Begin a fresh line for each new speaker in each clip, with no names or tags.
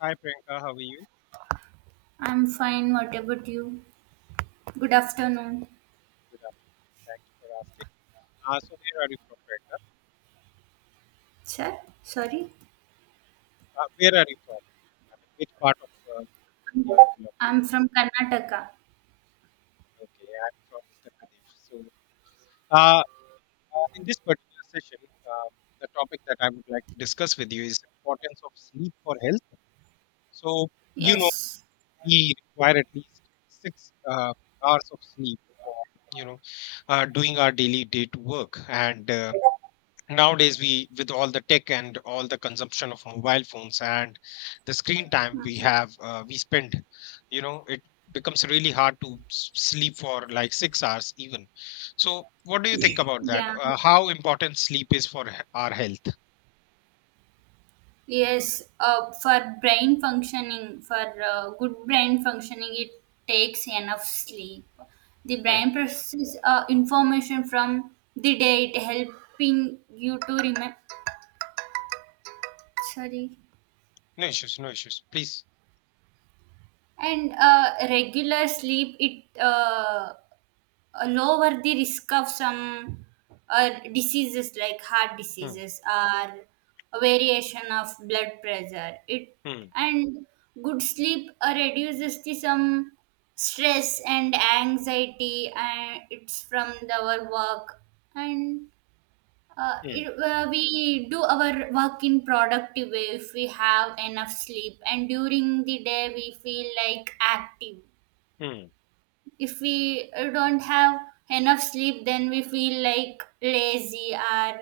Hi Priyanka, how are you?
I'm fine. What about you? Good afternoon,
Good afternoon. Thank you for asking. So where are you from, Priyanka?
sir. Sorry,
Where are you from? I mean, which part of India you belong
I'm from Karnataka.
to? Okay, I'm from Uttar Pradesh. So uh, in this particular session, the topic that I would like to discuss with you is importance of sleep for health. So you know,
Yes.
we require at least six hours of sleep for you know doing our daily day to work. And. Nowadays we, with all the tech and all the consumption of mobile phones and the screen time we
Mhm.
have, we spend, you know, it becomes really hard to sleep for like 6 hours even. So what do you think about that,
Yeah.
how important sleep is for our health?
Yes. For brain functioning, for good brain functioning, it takes enough sleep. The
Hmm.
brain processes information from the day, it helping you to remember. Sorry.
No issues, no issues, please.
And regular sleep, it lower the risk of some diseases like heart
Hmm.
diseases or a variation of blood pressure it
Hmm.
and good sleep reduces the some stress and anxiety and it's from the, our work and
Hmm.
we do our work in productive way if we have enough sleep, and during the day we feel like active.
Hmm.
If we don't have enough sleep, then we feel like lazy, or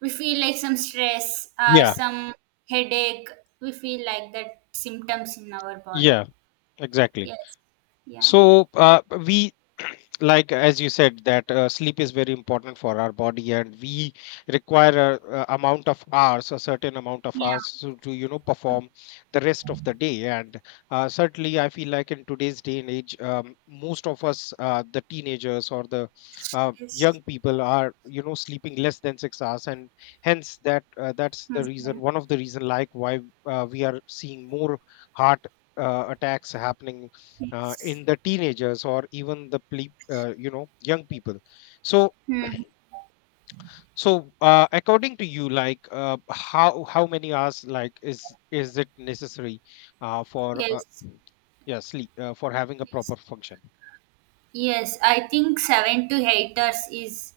we feel like some stress or
Yeah,
some headache. We feel like that symptoms in our body.
yeah, exactly.
Yes. Yeah.
So we, like as you said that, sleep is very important for our body, and we require a amount of hours, a certain amount of hours,
Yeah.
to you know perform the rest of the day. And certainly I feel like in today's day and age, most of us, the teenagers or the
Yes.
young people, are you know sleeping less than 6 hours, and hence that's the
Mhm.
reason, one of the reason like why we are seeing more heart attacks happening
Yes.
in the teenagers or even the you know young people. So
Hmm.
so according to you, like how many hours like is it necessary for
Yes.
yeah, sleep for having a
Yes.
proper function?
Yes, I think 7 to 8 hours is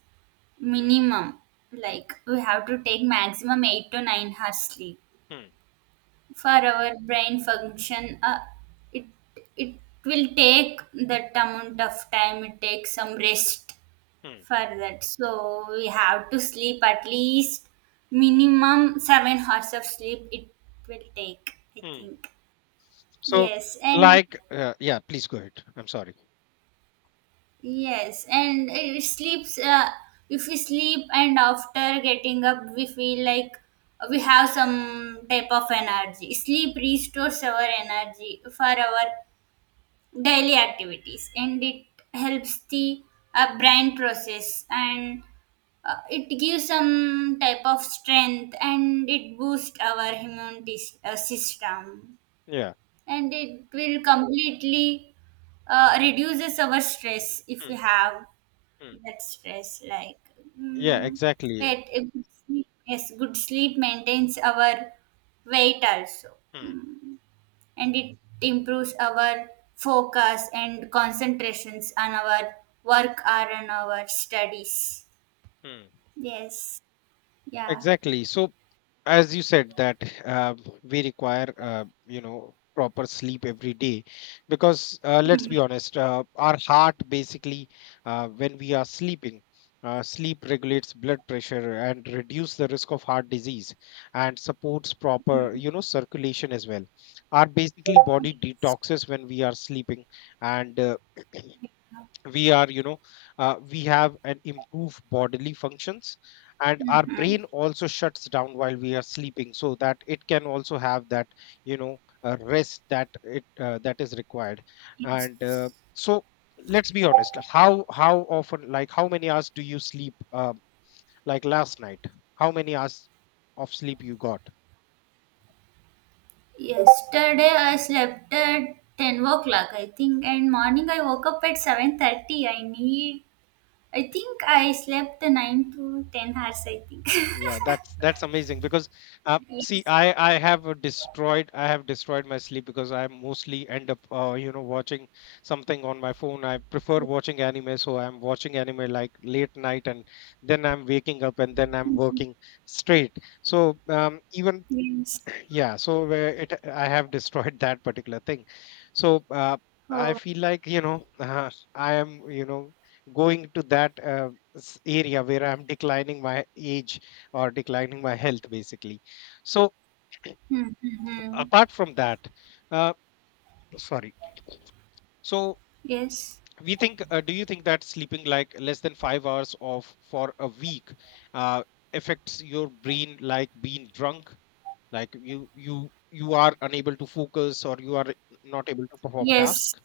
minimum.
Hmm,
Like, we have to take maximum 8 to 9 hours sleep.
hmm,
For our brain function, it it will take that amount of time, it takes some rest
hmm, hmm,
for that, so we have to sleep at least minimum 7 hours of sleep it will take, I
hmm.
think.
So
Yes. And
like yeah, please go ahead, I'm sorry.
yes, and it sleeps, if we sleep, and after getting up we feel like we have some type of energy. Sleep restores our energy for our daily activities, and it helps the brain process, and it gives some type of strength, and it boosts our immune system,
Yeah.
and it will completely reduces our stress if we
Hmm,
have
hmm.
that stress,
Yeah,
mm,
exactly.
it, yes, good sleep maintains our weight also.
Hmm,
Mm and it improves our focus and concentrations on our work or on our studies.
hmm.
Yes. Yeah.
Exactly. So as you said that, we require, you know, proper sleep every day, because let's
Mhm.
be honest, our heart basically, when we are sleeping, sleep regulates blood pressure and reduce the risk of heart disease, and supports proper you know circulation as well. Our basically body detoxes when we are sleeping, and we are you know, we have an improved bodily functions, and our
Mhm.
brain also shuts down while we are sleeping, so that it can also have that you know rest that it that is required.
Yes.
And uh, so let's be honest, how often, like how many hours do you sleep, like last night? How many hours of sleep you got?
Yesterday I slept at 10 o'clock, I think, and morning I woke up at 7:30. I need, I think I slept 9 to 10 hours, I think.
Yeah, that's amazing, because see,
Yes.
I have destroyed I have destroyed my sleep, because I mostly end up, you know, watching something on my phone. I prefer watching anime, so I'm watching anime like late night, and then I'm waking up and then I'm
Mhm.
working straight. So even,
Yes.
yeah, so where it I have destroyed that particular thing. So I
Oh.
feel like you know I am you know going to that area where I'm declining my age, or declining my health basically. So
Mm-hmm.
apart from that, uh, sorry. So
Yes.
we think do you think that sleeping like less than 5 hours of for a week uh, affects your brain like being drunk? Like you are unable to focus, or you are not able to perform
Yes.
task?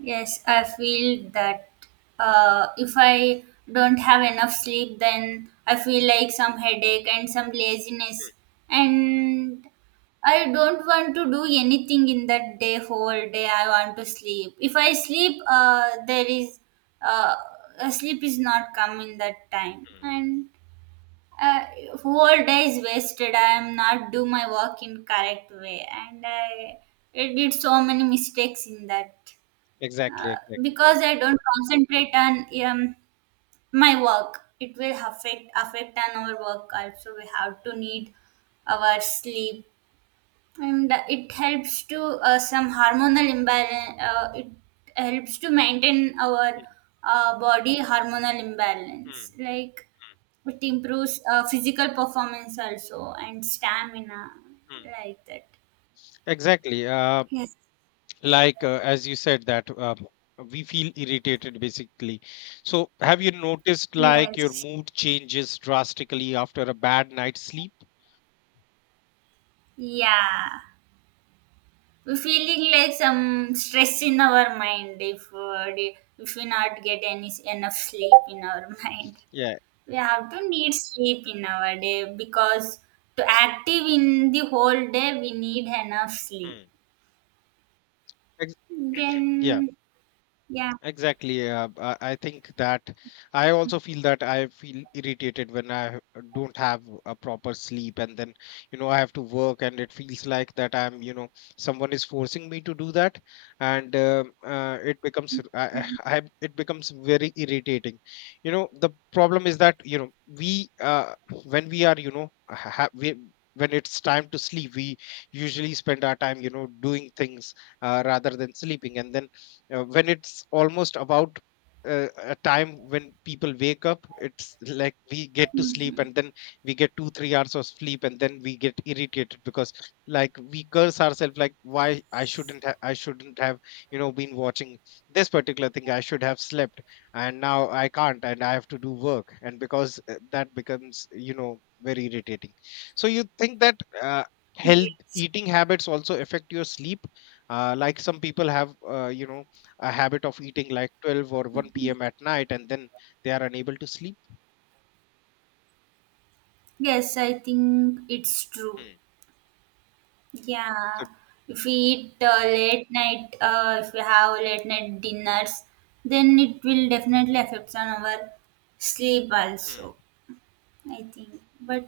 Yes, I feel that if I don't have enough sleep, then I feel like some headache and some laziness, and I don't want to do anything in that day, whole day. I want to sleep. If I sleep, there is uh, sleep is not coming that time,
Hmm.
and uh, whole day is wasted. I am not do my work in correct way, and I did so many mistakes in that,
Exactly, exactly.
because I don't concentrate on my work. It will affect on our work also. We have to need our sleep, and it helps to some hormonal imbalance. It helps to maintain our body hormonal imbalance.
Mm-hmm.
Like,
Hmm.
it improves physical performance also, and stamina
Hmm.
like that.
Exactly.
Yes.
Like as you said that, we feel irritated basically. So have you noticed like your
Yes.
mood changes drastically after a bad night's sleep?
Yeah. We feeling like some stress in our mind, if if we not get any enough sleep in our mind.
Yeah.
We have to need sleep in our day because to active in the whole day we need enough sleep,
Hmm. ex- yeah.
then. Yeah.
Exactly. I think that I also feel that I feel irritated when I don't have a proper sleep, and then you know I have to work, and it feels like that I'm you know someone is forcing me to do that, and it becomes I it becomes very irritating. You know the problem is that you know we when we are you know when it's time to sleep, we usually spend our time you know doing things rather than sleeping, and then when it's almost about a time when people wake up, it's like we get to sleep
Mm-hmm.
and then we get two three hours of sleep, and then we get irritated because like we curse ourselves like, why I shouldn't have you know been watching this particular thing, I should have slept, and now I can't, and I have to do work. And because that becomes you know very irritating. So you think that uh, health
Yes.
eating habits also affect your sleep? Like some people have, you know, a habit of eating like 12 or 1 p.m. at night, and then they are unable to sleep.
Yes, I think it's true.
Hmm.
Yeah,
So,
if we eat late night, if we have late night dinners, then it will definitely affect on our sleep
hmm,
also, I think. But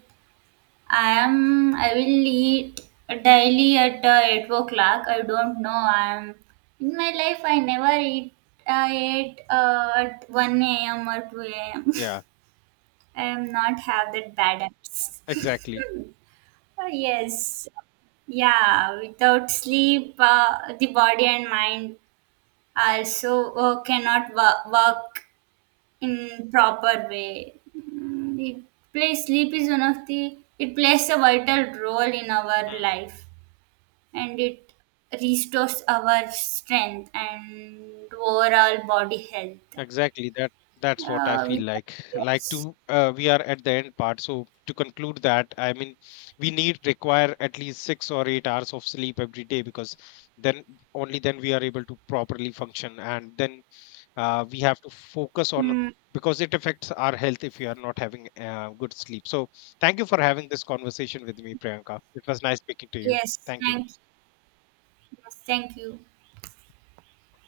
I will eat daily at 8 o'clock. I don't know. I am in my life. I never eat ate at one a.m. or two a.m.
yeah,
I am not have that bad habits.
exactly.
Yes. Yeah, without sleep, the body and mind also cannot
Hmm.
work in proper way. It plays, sleep is one of the, it plays a vital role in our
Hmm.
life, and it restores our strength and overall body health.
Exactly. That, that's what I
Uh,
feel
with,
like. Like
yes.
to we are at the end part. So to conclude that, I mean, we need require at least 6 or 8 hours of sleep every day, because then, only then we are able to properly function, and then we have to focus on,
Mm,
because it affects our health if you are not having good sleep. So thank you for having this conversation with me, Priyanka. It was nice speaking to you.
yes.
Thank you.
Thank you. Yes, thank you.